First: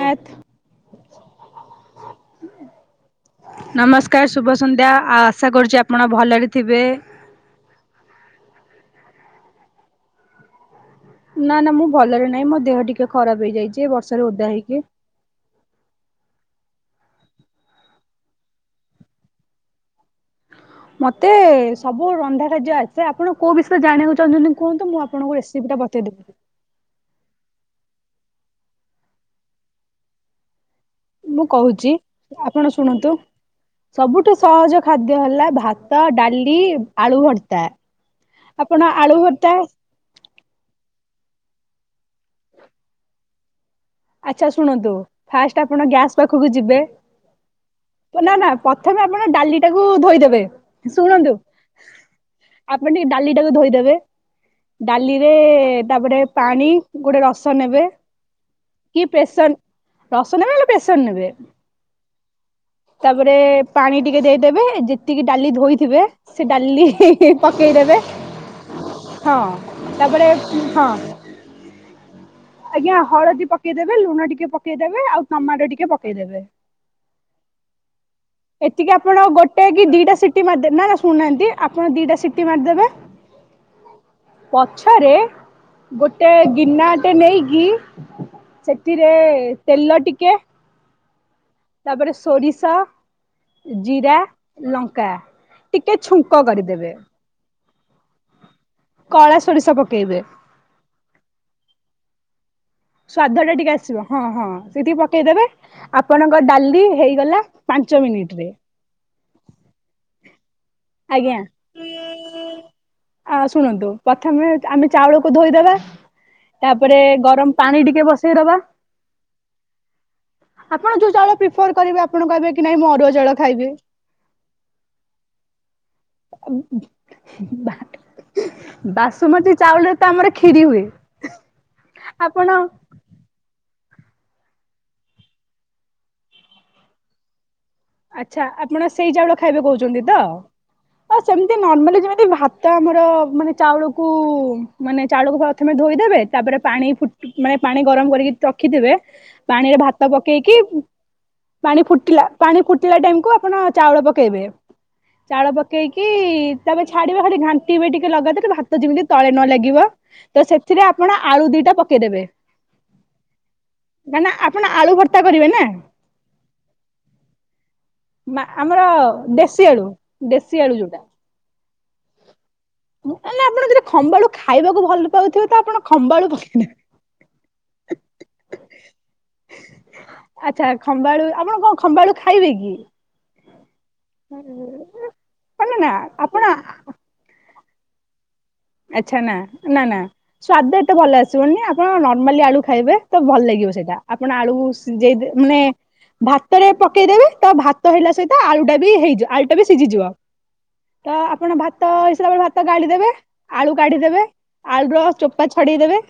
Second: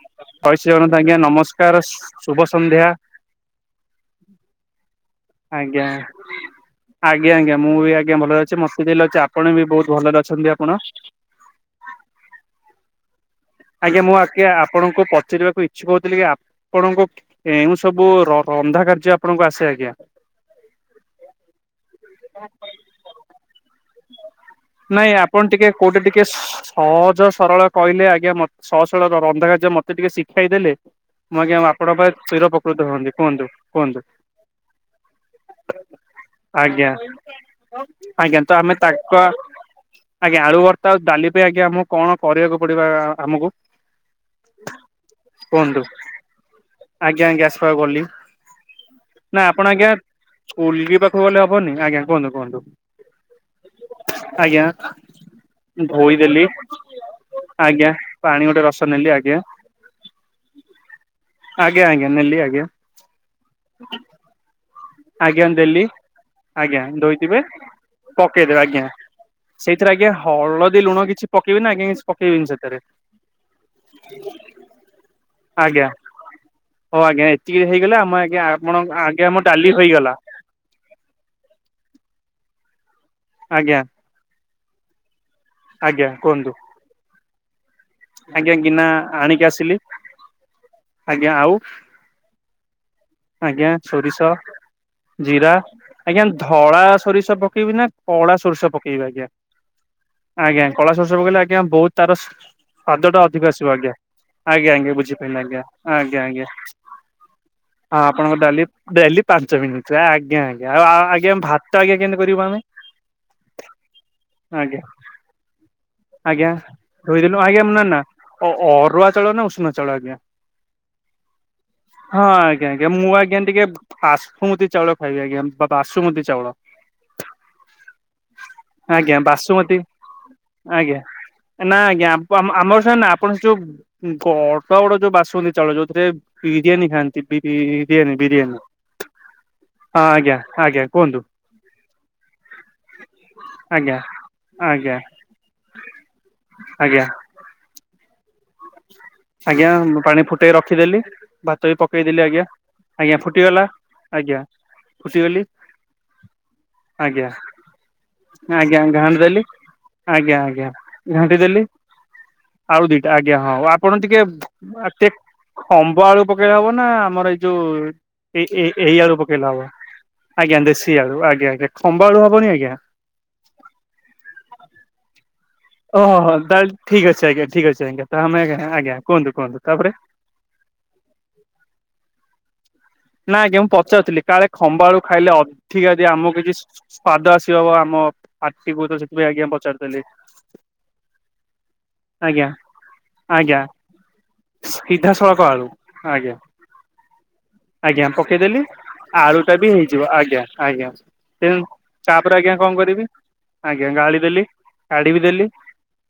ନାଥ ଜୟଶ୍ରୀ ଜଗନ୍ନାଥ ଆଜ୍ଞା, ନମସ୍କାର ଶୁଭ ସନ୍ଧ୍ୟା। ନମସ୍କାର୍ ଶୁଭ ସନ୍ଧ୍ୟା, ଆଉ ଆଶା କରୁଚି ଆପଣ ଭଲରେ ଥିବେ। ଆଜ୍ଞା-ଆଜ୍ଞା ମୁଁ ବି ଆଜ୍ଞା ଭଲରେ ଅଛି [inaudible] ଆପଣ ବି ବହୁତ୍ ଭଲରେ ଅଛନ୍ତି ଆପଣ। ନା-ନା ମୁଁ ଭଲରେ ନାହିଁ, ମୋ ଦେହ ଟିକେ ଖରାପ ହେଇଯାଇ ଆଜ୍ଞା, ମୁଁ ଆଜ୍ଞ ଆପଣଙ୍କୁ ପଚାରିବାକୁ ଇ କିଛି କହୁଥିଲି କି ଆପଣଙ୍କ କେଉଁ ସବୁ ରନ୍ଧା କାର୍ଯ୍ୟ ଆପଣଙ୍କୁ ଆସେ ଆଜ୍ଞା? ମତେ ସବୁ ରନ୍ଧା କାଯ୍ୟ ଆ ସେ, ଆପଣ କୋଉ ବିଷୟରେ ଜାଣିବାକୁ ଚାହୁଁଚନ୍ତି କୁହନ୍ତୁ, ମୁଁ ନାଇଁ ଆପଣଙ୍କୁ ଆପଣ ଟିକେ ରେସିପି ଟା କୋଉଟା ଟିକେ ବତେଇଦବି। ସହଜ ସରଳ କହିଲେ ଆଜ୍ଞା ସହ ସଳ ରନ୍ଧ କାର୍ଯ୍ୟ ମତେ ଟିକେ ଶିଖାଇଦେଲେ ମୁଁ କହୁଚି ଆପଣ ହୁଅନ୍ତି ଶୁଣନ୍ତୁ, କୁହନ୍ତୁ କୁହନ୍ତୁ ସବୁଠୁ ସହଜ ଖାଦ୍ୟ ହେଲା ଭା ତ, ଡାଲି, ଆଜ୍ଞା ଆଳୁ ଭର୍ତା। ଆଜ୍ଞା ତ ଆମେ ତାଙ୍କ ଆଜ୍ଞା ଆଳୁ ଭର୍ତା ଆଉ ଡାଲି ପାଇଁ ଆଜ୍ଞା ଆମକୁ କଣ କରିବାକୁ ପଡିବ ଆମକୁ। [unintelligible] ଆଚ୍ଛା ଶୁଣନ୍ତୁ ଫାଷ୍ଟ କୁହନ୍ତୁ? ଆପଣ ଗ୍ୟାସ୍ ପାଖକୁ ଯିବେ। ଆଜ୍ଞା ଆଜ୍ଞା ଆସି ପାଖକୁ ଗଲି ନା-ନା ପ୍ରଥମେ ଆପଣ ନା ଡାଲି ଟାକୁ ଆଜ୍ଞା ଧୋଇଦେବେ ଶୁଣନ୍ତୁ କୁହନ୍ତୁ-କୁହନ୍ତୁ। ଆପଣ ଟିକେ ଡାଲି ଟାକୁ ଧୋଇଦେବେ। ଡାଲିରେ ତାପରେ ଧୋଇଦେଲି ପାଣି ଗୋଟେ ରସ ନେବେ ଆଜ୍ଞା ପାଣି ଗୋଟେ ରସ କି ନେଲି ଆଜ୍ଞା ପ୍ରେସର୍ ରସ ନେବେ ହେଲେ ପ୍ରେସର୍ ନେବେ। ଆଜ୍ଞା-ଆଜ୍ଞା ନେଲି ଆଜ୍ଞା। ତାପରେ ପାଣି ଟିକେ ଦେଇଦେବେ ଯେ ତିକି ଆଜ୍ଞା ଡାଲି ଦେଲି ଧୋଇଥିବେ ସେ ଆଜ୍ଞା ଡାଲି ହି-ହି ଧୋଇଥିବେ ପକେଇଦବେ। ପକେଇଦେବେ ଆଜ୍ଞା ହଁ ସେଇଥିରେ ଆଜ୍ଞା ତାପରେ ହଳଦୀ ହଁ ଲୁଣ କିଛି ପକେଇବେନି ଆଜ୍ଞା କିଛି ପକେଇବିନି ସାର୍। ଆଜ୍ଞା ହଳଦୀ ପକେଇଦେବେ, ଲୁଣ ଟିକେ ପକେଇଦେବେ, ଆଉ ଟମାଟୋ ଆଜ୍ଞା ଟିକେ ପକେଇଦେବେ। ହଉ ଆଜ୍ଞା ଏତିକି ହେଇଗଲେ ଆମ ଆଜ୍ଞା ଆପଣ ଆଜ୍ଞା ଆମ ଡା ଟାଏ କି ଦିଟା ସିଟି ମାରିଦବେ, ନା-ନା ଶୁନାହାନ୍ତି ଆପଣ ଦିଟା ସିଟି ମାରିଦେବେ ଆଜ୍ଞା। ପଛରେ ଆଜ୍ଞା ଗୋଟେ କୁହନ୍ତୁ ଗିନାଟେ ନେଇକି ଆଜ୍ଞା ଗିନା ସେଥିରେ ଆଣିକି ଆସିଲି ତେଲ ଟିକେ ଆଜ୍ଞା ଆଉ? ତାପରେ ସୋରିଷ ଆଜ୍ଞା ଜିରା ସୋରିଷ ଲଙ୍କା ଜିରା ଟିକେ ଆଜ୍ଞା ଛୁଙ୍କ ଧଳା କରିଦେବେ ସୋରିଷ ପକେଇବି ନା କଳା ସୋରିଷ ପ କଳା ସୋରିଷ ପକେଇବେ। ଆଜ୍ଞା କଳା ସୋରିଷ ପକେଇଲେ ଆଜ୍ଞା ବହୁତ ତାର ସ ସ୍ଵାଦଟା ସ୍ଵାଦ ଅଧିକ ଟା ଟିକେ ଆସିବ ଆଜ୍ଞା ହଁ ହଁ ଆଜ୍ଞା ସେତିକି ଆଜ୍ଞା ବୁଝିପାରିଲି ପକେଇଦେବେ ଆଜ୍ଞା ଆଜ୍ଞା ଆପଣଙ୍କ ଆଜ୍ଞା। ଡାଲି ହେଇଗଲା ପାଞ୍ଚ ହଁ ମିନିଟ ଆପଣଙ୍କ ରେ ଡ଼ାଲି ଡ଼ାଲି ପାଞ୍ଚ ମିନିଟରେ ଆଜ୍ଞା ଆଜ୍ଞା। ଆଉ ଆଜ୍ଞା ଭାତ ଆଜ୍ଞା କେମିତିି କରିବୁ ଆମେ? ଆ ଶୁଣନ୍ତୁ ପ୍ରଥମେ ଆଜ୍ଞା ଆମେ ଚାଉଳକୁ ଧୋଇଦବା। ତାପରେ ଗରମ ପାଣି କେମ ନା ଟିକେ ଅ ବସେଇଦବା ଅରୁଆ ଚାଉଳ ନା ଉଷୁନା ନା ଚାଉଳ ଆଜ୍ଞା। ଆପଣ ଯୋଉ ଚାଉଳ ପ୍ରିଫର କରିବେ ହଁ ଆପଣ କହିବେ କି ଆଜ୍ଞା ନାଇଁ ଆଜ୍ଞା ଅରୁଆ ମୁଁ ଚାଉଳ ଆଜ୍ଞା ଟିକେ ଖାଇବି ବାସୁମତୀ ଚାଉଳ ଖାଇବି ଆଜ୍ଞା ବା ବାସୁମତୀ ଚାଉଳ। ବାସୁମତୀ ଚାଉଳରେ ତ ଆମର କ୍ଷିରି ହୁଏ। ଆଜ୍ଞା ନା ଆଜ୍ଞା ଆ ଆପଣ ଆମର ସେନା ଆପ ଆପଣ ଯୋଉ ବଡ଼ ବଡ଼ ଯୋଉ ବାସୁମତି ଚାଉଳ ଯୋଉଥିରେ ବିରିୟାନୀ ଖାଆନ୍ତି ବିରି ଆଚ୍ଛା ଆପଣ ସେଇ ଚାଉଳ ଖାଇବେ ହଁ କହୁଚନ୍ତି ତ? ଆଜ୍ଞା ଆଜ୍ଞା ହଁ କୁହନ୍ତୁ ସେମିତି ନର୍ମାଲି ଯେମିତି ଭାତ ଆମର ମାନେ ଆଜ୍ଞା ଚାଉଳକୁ ଆଜ୍ଞା ମାନେ ଚାଉଳକୁ ପ୍ରଥମେ ଧୋଇଦେବେ ତାପରେ ପାଣି ଆଜ୍ଞା ଫୁଟି ମାନେ ପାଣି ଗରମ କରିକି ରଖିଥିବେ ଆଜ୍ଞା ପାଣିରେ ଭାତ ମୁଁ ପାଣି ଫୁଟେଇ ପକେଇକି ରଖିଦେଲି ଭାତ ବି ପାଣି ପକେଇଦେଲି ଫୁଟିଲା ଆଜ୍ଞା ପାଣି ଫୁଟି ଲା ଆଜ୍ଞା ଟାଇମ୍ କୁ ଫୁଟିଗଲା ଆପଣ ଚାଉଳ ଆଜ୍ଞା ପକେଇବେ ଫୁଟିଗଲି ଚାଉଳ ପକେଇକି ତାପରେ ଛାଡ଼ିବେ ଆଜ୍ଞା ଖାଲି ଘାଣ୍ଟିବେ ଟିକେ ଲଗା ତର ଆଜ୍ଞା ଭାତ ଯେମିତି ଘାଣ୍ଟି ତଳେ ଦେଲି ନ ଲାଗିବ। ଆଜ୍ଞା ତ ଆଜ୍ଞା ସେଥିରେ ଆପଣ ଘାଣ୍ଟି ଆଳୁ ଦେଲି ଦିଟା ପକେଇଦେବେ। ଆଳୁ ଦିଟା ଆଜ୍ଞା ହଁ ଆପଣ ଟିକେ କାହିଁକିନା ଆପଣ ଆଳୁ ଟିକେ ଭର୍ତ୍ତା କରିବେ ନା ଖମ୍ବ ଆଳୁ ପକେଇ ହବ ନା ଆମର ଏଇ ଯୋଉ ଏଇ ଏ ଆମର ଏଇ ଆଳୁ ପକେଇଲେ ଦେଶୀ ହବ ଆଳୁ ଆଜ୍ଞା ଦେଶୀ ଯୋଉଟା ଆଳୁ ଆଜ୍ଞା ଆଜ୍ଞା ଖମ୍ବା ଆଳୁ ହବନି ଆଜ୍ଞା? ମୁଁ କହିଲି ଆପଣ ଯଦି ଖମ୍ବ ଆଳୁ ଖାଇବାକୁ ଭଲ ପାଉଥିବେ ତ ଆପଣ ଖମ୍ବାଳୁ ଓହୋ ପକେଇଦେବେ। ତାହାଲେ ଠିକ୍ ଅଛି ଆଜ୍ଞା ଠିକ୍ ଅଛି ଆଜ୍ଞା ତ ଆଜ୍ଞା କୁହନ୍ତୁ କୁହନ୍ତୁ ତାପରେ। ଆଚ୍ଛା ଖମ୍ବ ଆଳୁ ଆପଣ କଣ ଖମ୍ବା ଆଳୁ ଖାଇବେକି? ନା ଆଜ୍ଞା ମୁଁ ପଚାରୁଥିଲି କାଳେ ଖମ୍ବଆଳୁ ଖାଇଲେ ମାନେ ଅଧିକା ନା ଯଦି ଆମକୁ ଆପଣ କିଛି ସ୍ଵାଦ ଆସି ହବ ଆମ ପାଟିକୁ ତ ଆଚ୍ଛା ସେଥିପାଇଁ ନା ଆଜ୍ଞା ନା ନା ପଚାରୁଥିଲି ସ୍ଵାଦ ଏତେ ଭଲ ଆସିବନି ଆପଣ ନର୍ମାଲି ଆଜ୍ଞା ଆଳୁ ଖାଇବେ। ତ ଭଲ ଆଜ୍ଞା ଲାଗିବ ସେଇଟା ଆପଣ ଆଳୁ ସିଝେଇ ଦେ ସିଧାସଳଖ ମାନେ ଆଳୁ ଆଜ୍ଞା ଭାତରେ ପକେଇଦେବେ ତ ଭାତ ଆଜ୍ଞା ହେଲା ସହିତ ପକେଇଦେଲି ଆଳୁଟା ବି ହେଇଯିବ ଆଳୁ ଟା ଆଳୁଟା ବି ହେଇଯିବ ସିଝିଯିବ ଆଜ୍ଞା ଆଜ୍ଞା ତ ଆପଣ ତେଣୁ ଭାତ ତ ହେଇସାରିଲା ତାପରେ ବେଳେ ଆଜ୍ଞା ଭାତ କଣ କରିବି ଗାଳିଦେବେ ଆଳୁ ଆଜ୍ଞା ଗାଳି କାଢିଦେବେ ଦେଲି ଆଳୁର ଚୋପା ଛଡେଇଦେବେ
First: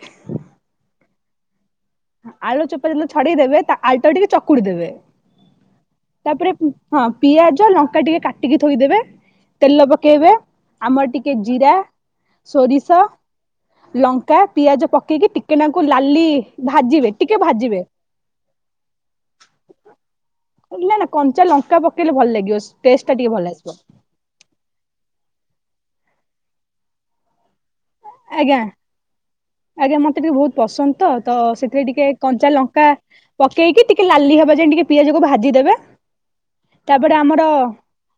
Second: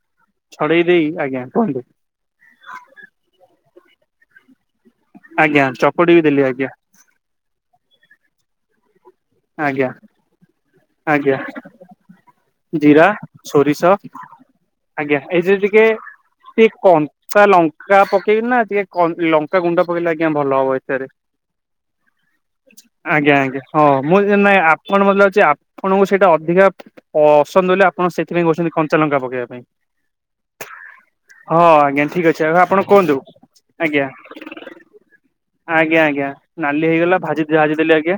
ଛଡ଼େଇ ଦେଇକି ଆଜ୍ଞା କୁହନ୍ତୁ? ଆଳୁ ଚୋପା ଯେତେଳେ ଛଡ଼େଇଦେବେ ତା ଆଳୁଟାକୁ ଟିକେ ଚକୁଡ଼ି ଦେବେ। ଆଜ୍ଞା ଚକୁଡ଼ି ବି ଦେଲି ତାପରେ ଆଜ୍ଞା। ହଁ ପିଆଜ ଲଙ୍କା ଟିକେ କାଟିକି ଥୋଇଦେବେ। ତେଲ ଆଜ୍ଞା ପକେଇବେ ଆମର ଟିକେ ଆଜ୍ଞା ଜିରା ସୋରିଷ ଜିରା ସୋରିଷ ଲଙ୍କା ପିଆଜ ଆଜ୍ଞା ପକେଇକି ଏଇ ଯୋଉ ନାକୁ ଟିକେ ଲାଲି ଭାଜିବେ ଟିକେ କଞ୍ଚା ଭାଜିବେ ଲଙ୍କା ପକେଇବିନା ଟିକେ କ ଲଙ୍କା ଗୁଣ୍ଡ ପକେଇଲେ ଆଜ୍ଞା ଭଲ ହବ ନା ନା ଏଥିରେ। କଞ୍ଚା ଲଙ୍କା ପକେଇଲେ ଭଲ ଲାଗିବ ଟେଷ୍ଟେଟା ଟିକେ ଆଜ୍ଞା ଭଲ ଆଜ୍ଞା ଆସିବ। ହଁ ମୁଁ ନାଇଁ ଆପଣ ମତେ ଅଛି ଆପଣଙ୍କୁ ସେଇଟା ଅଧିକା ପସନ୍ଦ ବୋଲି ଆପ ପ ଆଜ୍ଞା ଆଜ୍ଞା ମତେ ଟିକେ ବହୁତ ପସନ୍ଦ ତ ତ ହଁ ସେଥିରେ ଆଜ୍ଞା ଟିକେ ଠିକ ଅଛି କଞ୍ଚା ଆଉ ଆପଣ ଲଙ୍କା କୁହନ୍ତୁ ପକେଇକି ଆଜ୍ଞା ଟିକେ ଲାଲି ହବା ଯାଏ ଟିକେ ପିଆଜକୁ ଭାଜିଦେବେ ଆଜ୍ଞା ଆଜ୍ଞା ନାଲି ହେଇଗଲା ତାପରେ ଭାଜି ଆମର ଭାଜିଦେଲି ଆଜ୍ଞା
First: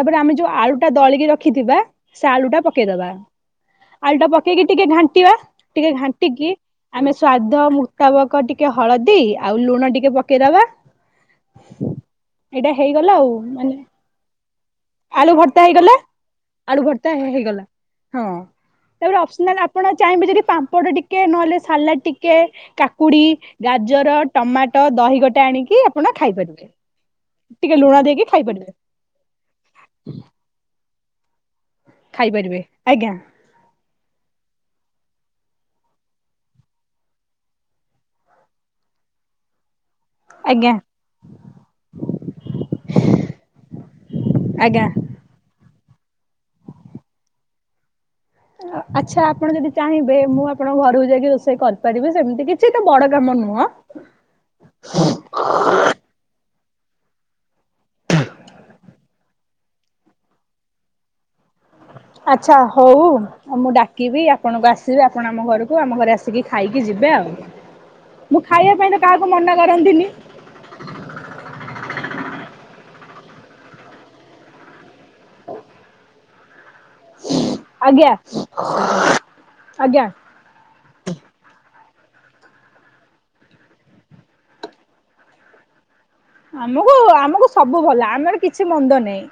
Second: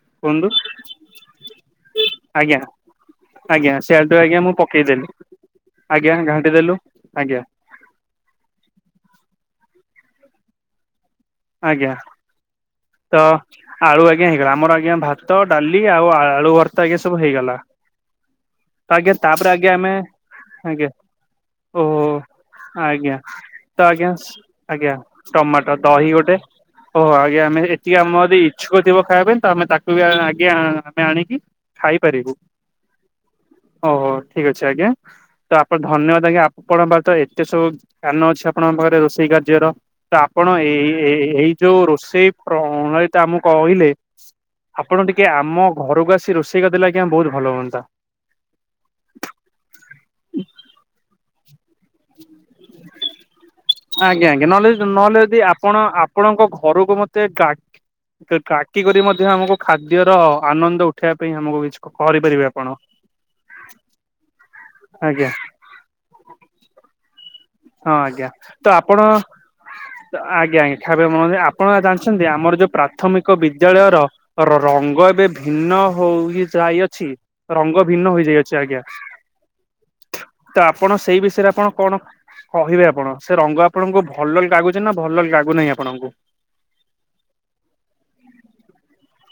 ତାପରେ ଆମେ କୁହନ୍ତୁ ଯୋଉ ଆଳୁ ଟା ଦଳିକି ରଖିଥିବା ସେ ଆଳୁ ଆଜ୍ଞା ଟା ପକେଇଦବା। ଆଜ୍ଞା। ସେଆଡୁ ଆଳୁଟା ଆଜ୍ଞା ମୁଁ ପକେଇକି ଟିକେ ପକେଇଦେଲି ଘାଣ୍ଟିବା ଟିକେ ଆଜ୍ଞା ଘାଣ୍ଟି ଘାଣ୍ଟିକି ଦେଲୁ ଆମେ ଆଜ୍ଞା ସ୍ଵାଦ ତା ବକ ଟିକେ ହଳଦୀ ଆଉ ଲୁଣ ଟିକେ ପକେଇଦବା ଆଜ୍ଞା। ଏଇଟା ହେଇଗଲା ତ ଆଉ ମାନେ ଆଳୁ ଆଜ୍ଞା ହେଇଗଲା ଆମର ଆଜ୍ଞା ଭାତ ଆଳୁ ଭର୍ତ୍ତା ଡାଲି ହେଇଗଲା ଆଉ ଭର୍ତ୍ତା ଆଳୁ ଆଜ୍ଞା ଭର୍ ତା ସବୁ ହେଇଗଲା ହଁ। ତ ଆଜ୍ଞା ତାପରେ ଅପସନାଲି ଆଜ୍ଞା ଆପଣ ଆମେ ଚାହିଁବେ ଯଦି ଆଜ୍ଞା ପାମ୍ପଡ଼ ଟିକେ ନହେଲେ ଓହୋ ସାଲାଡ ଟିକେ ଆଜ୍ଞା କାକୁଡି ତ ଆଜ୍ଞା ଗାଜର ଟମାଟୋ ଆଜ୍ଞା ଦହି ଗୋଟେ ଟମାଟୋ ଆଣିକି ଦହି ଆପଣ ଗୋଟେ ଖାଇପାରିବେ। ଓହୋ ଆଜ୍ଞା ଆମେ ଟିକେ ଏତିକି ଲୁଣ ଆମର ଦେଇକି ଯଦି ଖାଇପାରିବେ ଇଚ୍ଛୁକ ଥିବ ଖାଇବା ପାଇଁ ତ ଆମେ ତାକୁ ବି ଆଜ୍ଞା ଆମେ ଆଣିକି ଖାଇପାରିବୁ ଖାଇପାରିବେ ଆଜ୍ଞା ଓହୋ ଠିକ ଅଛି ଆଜ୍ଞା ତ ଆପଣ ଧନ୍ୟବାଦ ଆଜ୍ଞା ଆପଣଙ୍କ ପା ତ ଏତେ ସବୁ କାନ ଅଛି ଆପଣଙ୍କ ପାଖରେ ରୋଷେଇ କାର୍ଯ୍ୟର। ତ ଆପଣ ଆଜ୍ଞା ଏଇ ଏ-ଏ -ଏ ଏଇ ଯୋଉ ରୋଷେଇ ପ୍ରଣାଳୀ ତ ଆମକୁ କହିଲେ ଆଜ୍ଞା। ଆପଣ ଟି କି ଆମ ଘରକୁ ଆସି ରୋଷେଇ କ ଦେଲେ ଆଜ୍ଞା ବହୁତ ଭଲ ହୁଅନ୍ତା କେ ଆଚ୍ଛା ଆପଣ ଯଦି ଚାହିଁବେ ମୁଁ ଆପଣଙ୍କ ଘରକୁ ଯାଇକି ରୋଷେଇ କରିି କରିବି ସେମିତି କିଛି ତ ବଡ କାମ ନୁହଁ। ଆଜ୍ଞା ଆଜ୍ଞା ନହେଲେ ନହେଲେ ଯଦି ଆପଣ ଆପଣଙ୍କ ଘରକୁ ମତେ ଗା ଟାକି କରି ମଧ୍ୟ ଆମକୁ ଖାଦ୍ୟର ଆନନ୍ଦ ଉଠେଇବା ପାଇଁ ଆମକୁ କିଛି କରିପାରିବେ ଆଚ୍ଛା ଆପଣ ହଉ ଆଉ ମୁଁ ଡାକିବି ଆପଣଙ୍କୁ ଆସିବେ ଆଜ୍ଞା ଆପଣ ଆମ ଘରକୁ। ହଉ ଆମ ଘରେ ଆସିକି ଖାଇକି ଯିବେ ଆଉ। ହଁ ଆଜ୍ଞା ମୁଁ ତ ଖାଇବା ପାଇଁ ଆପଣ କାହାକୁ ମନା କରନ୍ତିନି ଆଜ୍ଞା ଆଜ୍ଞା। ଖାଇବା [unintelligible] ଆପଣ ଜାଣିଛନ୍ତି ଆମର ଯୋଉ ପ୍ରାଥମିକ ବିଦ୍ୟାଳୟର ରଙ୍ଗ ଏବେ ଭିନ୍ନ ହୋଇ ଯାଇଅଛି। ରଙ୍ଗ ଆଜ୍ଞା ଭିନ୍ନ ହେଇଯାଇଅଛି ଆଜ୍ଞା ଆଜ୍ଞା। ତ ଆପଣ ସେଇ ବିଷୟରେ ଆପଣ କଣ କହିବେ ଆପଣ ସେ ରଙ୍ଗ ଆପଣଙ୍କୁ ଭଲ ଲାଗୁଚି ନା ଭଲ ଲାଗୁନାହିଁ ଆପଣଙ୍କୁ। ଆମକୁ ଆମକୁ ସବୁ ଭଲ ଆମର କିଛି ମନ୍ଦ ନାଇଁ।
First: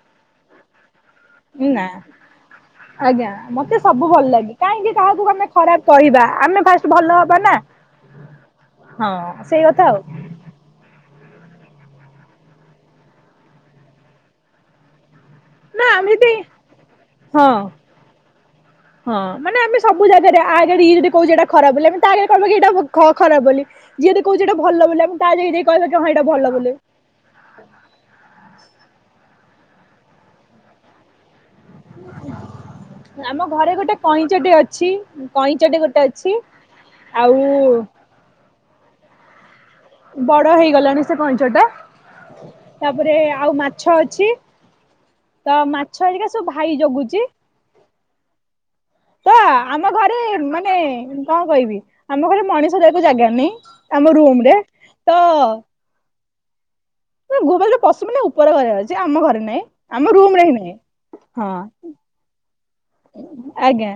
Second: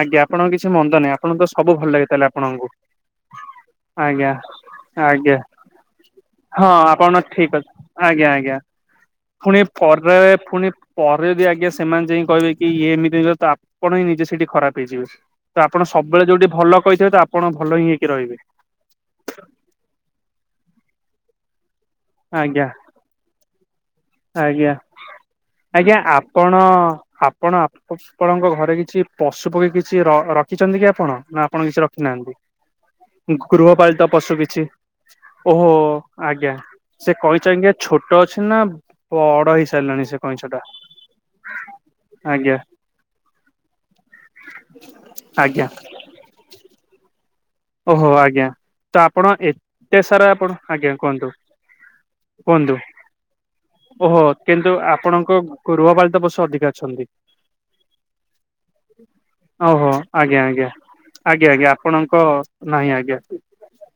ଆଜ୍ଞା ଆପଣଙ୍କ କିଛି ମନ୍ଦ ନାହିଁ ଆପଣଙ୍କୁ ତ ସବୁ ନା। ଭଲ ଲାଗେ ତାହାଲେ ଆପଣଙ୍କୁ। ଆଜ୍ଞା ମତେ ସବୁ ଭଲ ଆଜ୍ଞା ଲାଗେ କାହିଁକି କାହାକୁ ଆଜ୍ଞା। ଆମେ ଖରାପ କହିବା ଆମେ ହଁ ଫାଷ୍ଟ ଆପଣ ଭଲ ହବା ଠିକ ନା। ଅଛି ଆଜ୍ଞା ଆଜ୍ଞା ହଁ ପୁଣି ସେଇ କଥା ଆଉ ପରେ ପୁଣି ପରେ ଯଦି ଆଜ୍ଞା ସେମାନେ ଯାଇକି କହିବେ କି ଇଏ ଏମିତି [unintelligible] ତ ଆପଣ ହିଁ ନିଜେ ସେଇଠି ଖରାପ ହେଇଯିବେ। ତ ନା ଆପଣ ଆମେ ସବବେଳେ ଯଦି ଯୋଉଠି ଭଲ କହିଥିବେ ତ ହଁ ଆପଣ ଭଲ ହିଁ ହେଇକି ରହିବେ। ହଁ ମାନେ ଆମେ ସବୁ ଜାଗାରେ ଆଗରେ ଏ ଯଦି କହୁଛେ ଏଇଟା ଖରା ବୋଲି ଆମେ ତା ଆଗରେ କଇବା କି ଆଜ୍ଞା ଏଇଟା ଖ ଖରାପ ବୋଲି ଯିଏତ କହୁଛି ଏଇଟା ଆଜ୍ଞା। ଭଲ ବୋଲି ଆମେ ତା ଆଗେ ଯାଇ କହିବା ଆଜ୍ଞା କି ହଁ ଏଇଟା ଆପଣ ଭଲ ବୋଲି। ଆପଣ ଆପଣଙ୍କ ଘରେ କିଛି ପଶୁ ପକ୍ଷୀ କିଛି ର ରଖିଛନ୍ତି କି ଆପଣ ନା ଆପଣ କିଛି ରଖ୍ ନାହାନ୍ତି ଆମ ଘରେ ଗୋଟେ ଗୃହପାଳିତ ପଶୁ କଇଁଚଟେ କିଛି ଅଛି ଓହୋ କଇଁଚଟେ ଗୋଟେ ଅଛି। ଆଜ୍ଞା। ସେ ଆଉ କଇଛ ଏଖେନା ଛୋଟ ଅଛି ନା ବଡ ହେଇ ବଡ ହେଇଗଲାଣି ସେ କଇଁଚ ଟା। ଆଜ୍ଞା ତାପରେ ଆଉ ମାଛ ଅଛି ତ ଆଜ୍ଞା ମା ଛ ହେରିକା ସବୁ ଭାଇ ଜଗୁଚି। ଓହୋ ଆଜ୍ଞା। ତ ଆପଣ ଆମ ଏତେ ଘରେ ସାରା ଆପଣ ମାନେ ଆଜ୍ଞା କୁହନ୍ତୁ କଣ କହିବି ଆମ ଘରେ ମଣିଷ କୁହନ୍ତୁ। ରହିବାକୁ ଜାଗା ନାହିଁ ଆମ ଓହୋ ରୁମ ରେ କିନ୍ତୁ ତ ଆପଣଙ୍କ ଗୃହପାଳିତ ପଶୁ ଅଧିକା ଅଛନ୍ତି। ଗୁହପାଳିତ ପଶୁ ମାନେ ଉପର ଘରେ ଅଛି। ଆମ ଘରେ ନାହିଁ। ଓହୋ ଆମ ରୁମ ରେ ହିଁ ନାହିଁ ହଁ। କ ନାହିଁ ଆଜ୍ଞା। ଆଜ୍ଞା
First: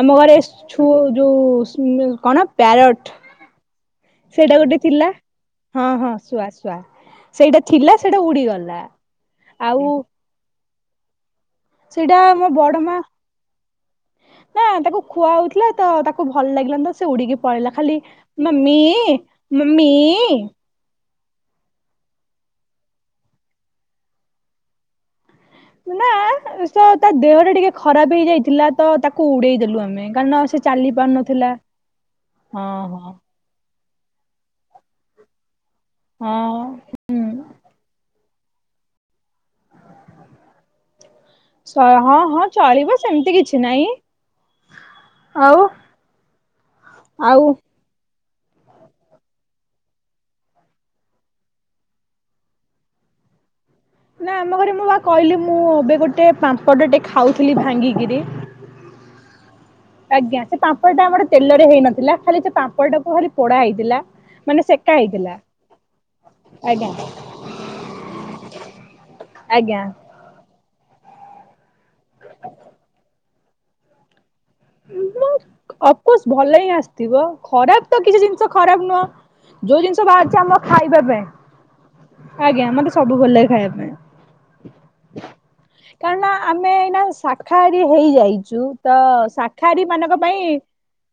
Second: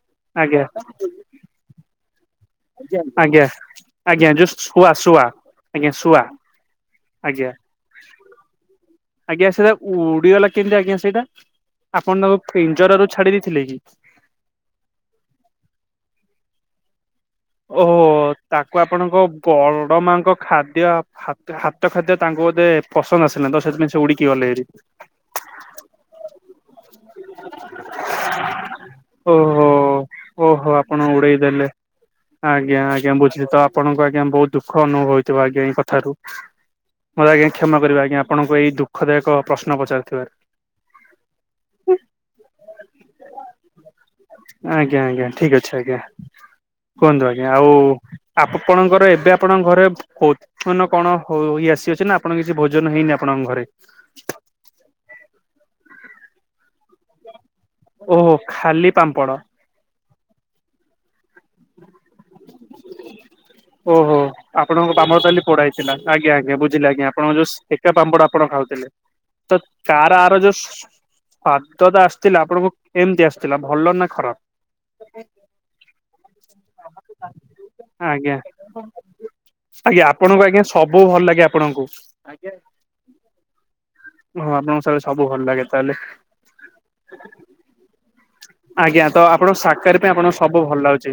ଆମ ଘରେ ଆଜ୍ଞା ଛୁ ଯୋଉ ସ୍ନୁଲ କଣ ପ୍ୟାରଟ ଆଜ୍ଞା ଆଜ୍ଞା ଯଉ ସେଇଟା ଗୋଟେ ଶୁଆ ଥିଲା ଶୁଆ। ହଁ ହଁ ଶୁଆ ଶୁଆ ଆଜ୍ଞା ସେଇଟା ଥିଲା ସେଇଟା ଉଡିଗଲା। ଆଜ୍ଞା ସେଇଟା ଆଉ ଉଡିଗଲା କେମିତି ଆଜ୍ଞା ସେଇଟା? ସେଇଟା ଆପଣ ତାଙ୍କୁ ମୋ ବଡ ମା ପିଞ୍ଜରାରୁ ଛାଡି ଦେଇଥିଲେ କି? ନା ତାକୁ ଖୁଆ ହଉଥିଲା ତ ତାକୁ ଭଲ ଲାଗିଲାନି ତ ସେ ଉଡିକି ପଳେଇଲା ଖାଲି ଓହୋ ତାକୁ ମମି ମମି ଖାଦ ହାତ ଖାଦ୍ୟ ତାଙ୍କୁ ବୋଧେ ପସନ୍ଦ ଆସିଲାନି ତ ସେଥିପାଇଁ ସେ ଉଡ଼ିକି ଗଲେ ହେରି। ନା। ସ ତା ଦେହଟା ଟିକେ ଖରାପ ହେଇଯାଇଥିଲା ତ ତାକୁ ଉଡେଇ ଓହୋ ଦେଲୁ ଆମେ କାରଣ ସେ ଓହୋ ଚାଲି ଆପଣ ଉଡେଇ ପାରୁନଥିଲା। ଦେଲେ। ହଁ ଆଜ୍ଞା ହଁ। ଆଜ୍ଞା ବୁଝିଲି ତ ଆପଣଙ୍କୁ ଆଜ୍ଞା ବହୁତ ଦୁଃଖ ଅନୁଭବ ହେଇଥିବ ଆଜ୍ଞା ଏଇ କଥାରୁ। ହଁ ହୁଁ ମତେ ଆଜ୍ଞା କ୍ଷମା କରିବା ଆଜ୍ଞା ଆପଣଙ୍କୁ ଏଇ ଦୁଖଦାୟକ ପ୍ରଶ୍ନ ପଚାରୁଥିବାରୁ। ସ ହଁ ହଁ ଚଳିବ ସେମିତି କିଛି ନାହିଁ। ଆଜ୍ଞା ଆଜ୍ଞା ଠିକ୍ ଆଉ। ଅଛି ଆଜ୍ଞା କୁହନ୍ତୁ ଆଜ୍ଞା ଆଉ ଆପଣଙ୍କର ଏବେ ଆପଣଙ୍କ ଘରେ- ଉତ୍ପନ କଣ ହୋଇ ଆସିଅଛି ନା ଆପଣ କିଛି ଭୋଜନ ହେଇନି ଆପଣଙ୍କ ଘରେ। ନା ଆମ ଘରେ ମୁଁ ବା କହିଲି ମୁଁ ଏବେ ଗୋଟେ ପାମ୍ପଡ଼ଟେ ଖାଉଥିଲି ଭାଙ୍ଗିକିରି। ଓହୋ ଖାଲି ପାମ୍ପଡ଼। ଆଜ୍ଞା ସେ ପାମ୍ପଡ଼ଟା ଆମର ତେଲରେ ହେଇନଥିଲା ଖାଲି ସେ ପାମ୍ପଡ଼ ଟାକୁ ଖାଲି ପୋଡା ହେଇଥିଲା। ଓହୋ। ମାନେ ଆପଣଙ୍କ ସେକା ପାମ୍ପଡ ହେଇଥିଲା ତାହାଲେ ପୋଡା ହେଇଥିଲା। ଆଜ୍ଞା ଆଜ୍ଞା ବୁଝିଲି ଆଜ୍ଞା ଆପଣଙ୍କ ଯୋଉ ଏକା ପାମ୍ପଡ ଆପଣ ଖାଉଥିଲେ। ତ ଆଜ୍ଞା କାର ଆର ଯୋସ୍- ହାତ ତ ଆସିଥିଲା ଆପଣଙ୍କୁ କେମତି ଆସିଥିଲା ଭଲ ନା ଖରାପ। ଅଫକୋସ୍ ଭଲ ହିଁ ଆସିଥିବ। ଖରାପ ତ କିଛି ଆଜ୍ଞା ଜିନିଷ ଖରାପ ନୁହଁ। ଯୋଉ ଆଜ୍ଞା ଜିନିଷ ବାହାରିଛି ଆପଣଙ୍କୁ ଆମ ଆଜ୍ଞା ସବୁ ଖାଇବା ଭଲ ପାଇଁ। ଲାଗେ ଆପଣଙ୍କୁ? ଆଜ୍ଞା ମତେ ସବୁ ଭଲ ଲାଗ ଖାଇବା ପାଇଁ। ହଁ ଆପଣଙ୍କୁ ସାଳେ ସବୁ ଭଲ ଲାଗେ ତାହେଲେ। କାରଣ ଆମେ ଏଇନା ଶାଖାହାରି ହେଇଯାଇଛୁ ତ ସା- ସାକାହାରୀ ପାଇଁ ଆପଣଙ୍କୁ ସବୁ ଭଲ ଲାଗୁଛି।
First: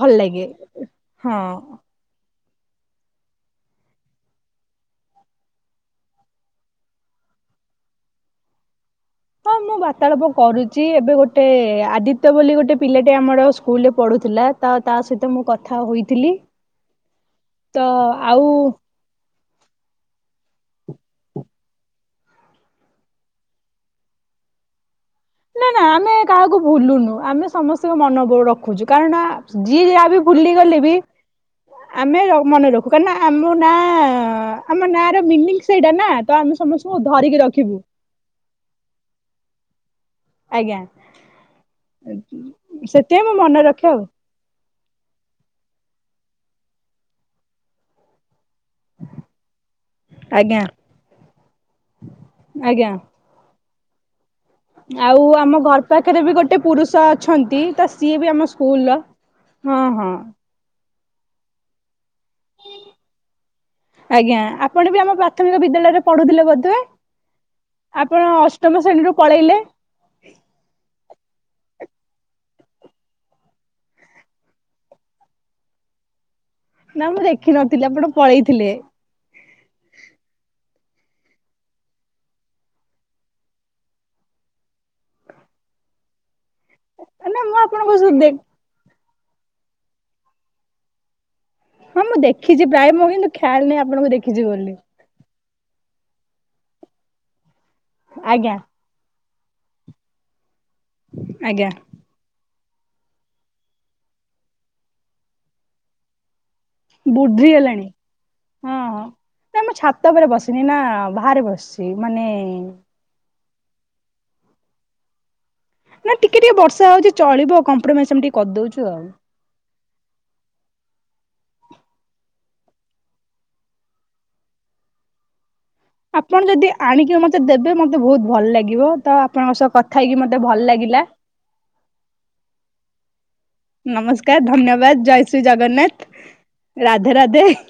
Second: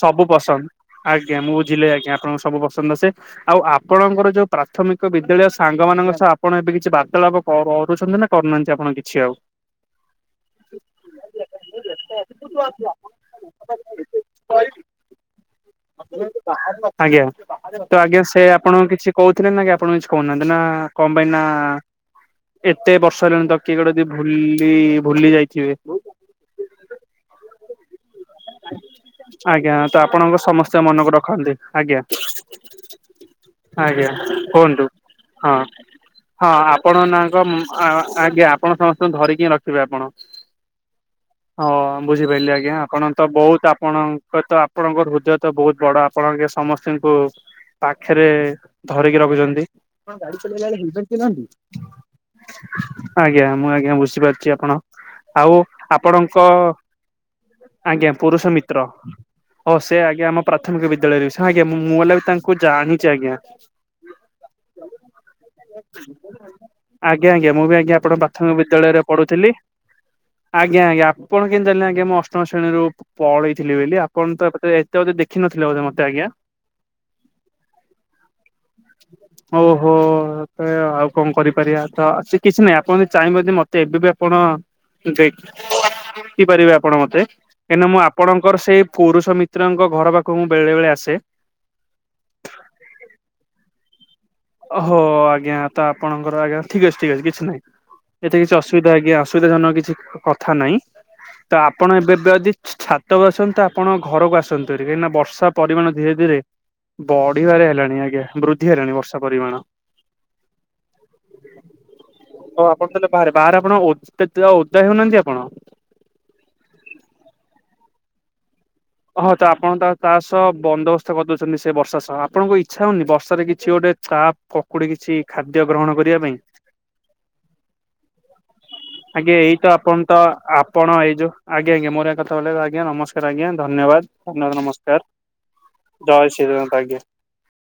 ଭଲ ସବୁ ଲାଗେ ପସନ୍ଦ। ଆଜ୍ଞା। ହଁ। ମୁଁ ବୁଝିଲି ଆଜ୍ଞା ଆପଣଙ୍କୁ ସବୁ ପସନ୍ଦ ଆସେ। ଆଉ ଆପଣଙ୍କର ଯୋଉ ପ୍ରାଥମିକ ବିଦ୍ୟାଳୟ ସାଙ୍ଗ ମାନଙ୍କ ସହ ଆପଣ ଏବେ କିଛି ବାର୍ତାଳାପ- ଓହ ଅନ୍ନଛତ୍ର ଟା କରୁନାହାନ୍ତି ଆପଣ କିଛି ଆଉ। ହଁ ମୁଁ ବାର୍ତ୍ତାଳପ କରୁଛି ଏବେ ଗୋଟେ। ଗୋଟେ ଆଦିତ୍ୟ ବୋଲି ଗୋଟେ ପିଲାଟେ ଆମର ସ୍କୁଲରେ ପଢୁଥିଲା ତ ତା ସହିତ ମୁଁକଥା- ଆଜ୍ଞା ତ ଆଜ୍ଞା ସେ ଆଉ ଆପଣଙ୍କ କିଛି- କହୁଥିଲେ ନା କି ଆପଣ କିଛି କହୁନାହାନ୍ତି ନା କଣ ପାଇଁ ନା। ଏତେ ବର୍ଷ ହେଲାଣି ତ କିଏ ଗୋଟେ ଯଦି ଭୁଲି- ନା ଯାଇଥିବେ ନା ଆମେ କାହାକୁ ଭୁଲୁନୁ। ଆମେ ସମସ୍ତଙ୍କୁ ମନ ରଖୁଛୁ କାରଣ ଆଜ୍ଞା ଯିଏ ତ ଯାହା ବି ଆପଣଙ୍କ ଭୁଲିଗଲେ- ସମସ୍ୟା ଲେବି ମନକୁ ରଖନ୍ତି ଆଜ୍ଞା ଆମେ ର ମନେ ରଖୁ କାରନା ଆମ ନା ଆଜ୍ଞା କୁହନ୍ତୁ। ଆମ ନା ର ହଁ ମିନିଙ୍ଗସ୍- ସେଇଟା ନା ତ ହଁ ଆମେ ଆପଣ ସମସ୍ତଙ୍କୁ ନାଙ୍କ ଧରିକି ରଖିବୁ। ଆଜ୍ଞା ଆପଣ ଧରିକି ହିଁ ରଖିବେ ଆପଣ। ଆଜ୍ଞା ହଁ ବୁଝିପାଇଲି ଆଜ୍ଞା ଆପଣ ତ ସେଥିପାଇଁ ମୁଁ ମନେ ବହୁତ ରଖେ ଆପଣ। ଆଉ ହୁଏତ ଆପଣଙ୍କର ହୃଦୟ ତ ବହୁତ ବଡ ଆପଣଙ୍କେ ସମସ୍ତଙ୍କୁ ପାଖରେ- ଧରିକି ରଖୁଛନ୍ତି। ଆପଣ ଗାଡି ଆଜ୍ଞା ଚଲେଇଲା ବେଳେ ହେଲମେଣ୍ଟ ପିନ୍ଧନ୍ତି? ଆଜ୍ଞା ଆଜ୍ଞା ମୁଁ ଆଜ୍ଞା ବୁଝିପାରୁଛି ଆ- ଆପଣ ଆମ ଆଉ ଘର ପାଖରେ ବି ଆପଣଙ୍କ ଗୋଟେ ପୁରୁଷ ଅଛନ୍ତି ତ ଆଜ୍ଞା ସିଏ ବି ଆମ ପୁରୁଷ ମିତ୍ର- ସ୍କୁଲର ଓ ହଁ ସେ ହଁ ଆଜ୍ଞା ଆମ ପ୍ରାଥମିକ ବିଦ୍ୟାଳୟରେ ଶା ଆଜ୍ଞା ମୁଁ ହେଲା ବି ତାଙ୍କୁ ଜାଣିଛି ଆଜ୍ଞା। ଆଜ୍ଞା, ଆପଣ ବି ଆମ ପ୍ରାଥମିକ ବିଦ୍ୟାଳୟରେ ପଢୁଥିଲେ ବୋଧେ? ଆଜ୍ଞା ଆଜ୍ଞା, ମୁଁ ବି ଆଜ୍ଞା ଆପଣ ପ୍ରାଥମିକ ଅଷ୍ଟମ ବିଦ୍ୟାଳୟରେ ଶ୍ରେଣୀରୁ ପଢୁଥିଲି। ପଳେଇଲେ ଆଜ୍ଞା ଆଜ୍ଞା, ଆପଣ କେମିତି ଜାଣିଲେ ଆଞା ମୁଁ ଅଷ୍ଟମ ଶ୍ରେଣୀରୁ ପଳେଇଥିଲି ବୋଲି ଆପଣ ତ ଏ ଏତେ ବୋଧେ ଦେଖିନଥିଲେ ବୋଧ ମତେ ଆଜ୍ଞା? ନା ମୁଁ ଦେଖିିନଥିଲି, ଆପଣ ପଳେଇଥିଲେ। ଓଉ ହୋ। ଆଉ କଣ କରିପାରିବା ତ ସେ କିଛି ନାହିଁ ଆପଣ ଯଦି ଚାହିଁବେ ମତେ ଏବେ ବି ଆପଣ [inaudible] ପାରିବେ ଆପଣ ମତେ, ନା କାହିଁନା ଆପଣଙ୍କୁ ମୁଁ ସୁ ଦେ ଆପଣଙ୍କର ସେଇ ପୁରୁଷ ମିତ୍ରଙ୍କ ଘର ପାଖକୁ ମୁ ବେଳେ ବେଳେ ଆସେ। ହଁ ମୁଁ ଦେଖିଛି ପ୍ରାୟ ମୁଁ କିନ୍ତୁ ଖ୍ୟାଲ ନାହିଁ ଆପଣଙ୍କୁ ଦେଖିଛି ବୋଲି। ହୋଉ ହୋଉ, ଆଜ୍ଞା ତ ଆପଣଙ୍କର ଆଜ୍ଞା ଠିକ୍ ଅଛି ଠିକ ଅଛି କିଛି ନାହିଁ, ଏତେ କିଛି ଆଜ୍ଞା ଅସ ଆଜ୍ଞା ଅସୁବିଧା ଜନକ କିଛି କଥା ନାହିଁ ତ ଆଜ୍ଞା ଆପଣ ଏବେ ବେଯଦି ଛାତକୁ ଆସନ୍ତୁ ଆପଣ ଘରକୁ ଆସନ୍ତୁ [unintelligible] ନା ବର୍ଷା ପରିମାଣ ଧୀରେ ଧୀରେ ବଢିବାରେ ହେଲାଣି, ଆଜ୍ଞା ବୃଦ୍ଧି ହେଲାଣି ବର୍ଷ ନାଇ ମୁଁ ଛାତ ଉପରେ ବସିନି ନା ବାହାରେ ବସିଛି, ମାନେ ଓ ଆପଣ ତାହେଲେ ବାହାରେ ବାହାରେ ଆପଣ [unintelligible] ଓଦା ହେଉନାହାନ୍ତି ଆପଣ? ନା ଟିକେ ଟିକେ ବର୍ଷା ହଉଛି ଚଳିବ, କମ୍ପ୍ରୋମାଇଜ ଆମେ ଟିକେ କରିଦଉଛୁ ଆଉ। ହଁ ତ ଆପଣ ତା ତା ସହ ବନ୍ଦୋବସ୍ତ କରିଦଉଛନ୍ତି ସେ ବର୍ଷା ସହ, ଆପଣଙ୍କୁ ଇଚ୍ଛା ହଉନି ବର୍ଷାରେ କିଛି ଗୋଟେ ଚାପ ପକୁଡି କିଛି ଖାଦ୍ୟ ଗ୍ରହଣ କରି ଆପଣ ଯଦି ଆଣିକି ମତେ ଦେବେ ମତେ ବହୁତ ଭଲ ଲାଗିବ, ତ ଆଜ୍ଞା ଏଇ ଆପଣଙ୍କ ତ ସହ ଆପଣ କଥା ତ ହେଇକି ମତେ ଭଲ ଆପଣ ଲାଗିଲା। ଏଇ ଯୋଉ ଆଜ୍ଞା ଆଜ୍ଞା [unintelligible] ନମସ୍କାର ଆଜ୍ଞା। ଧନ୍ୟବାଦ, ନମସ୍କାର ଧନ୍ୟବାଦ ନମସ୍କାର, ଜୟ ଶ୍ରୀ ଜଗନ୍ନାଥ ଜୟ ଶ୍ରୀ। ରାଧେ [unintelligible] ରାଧେ।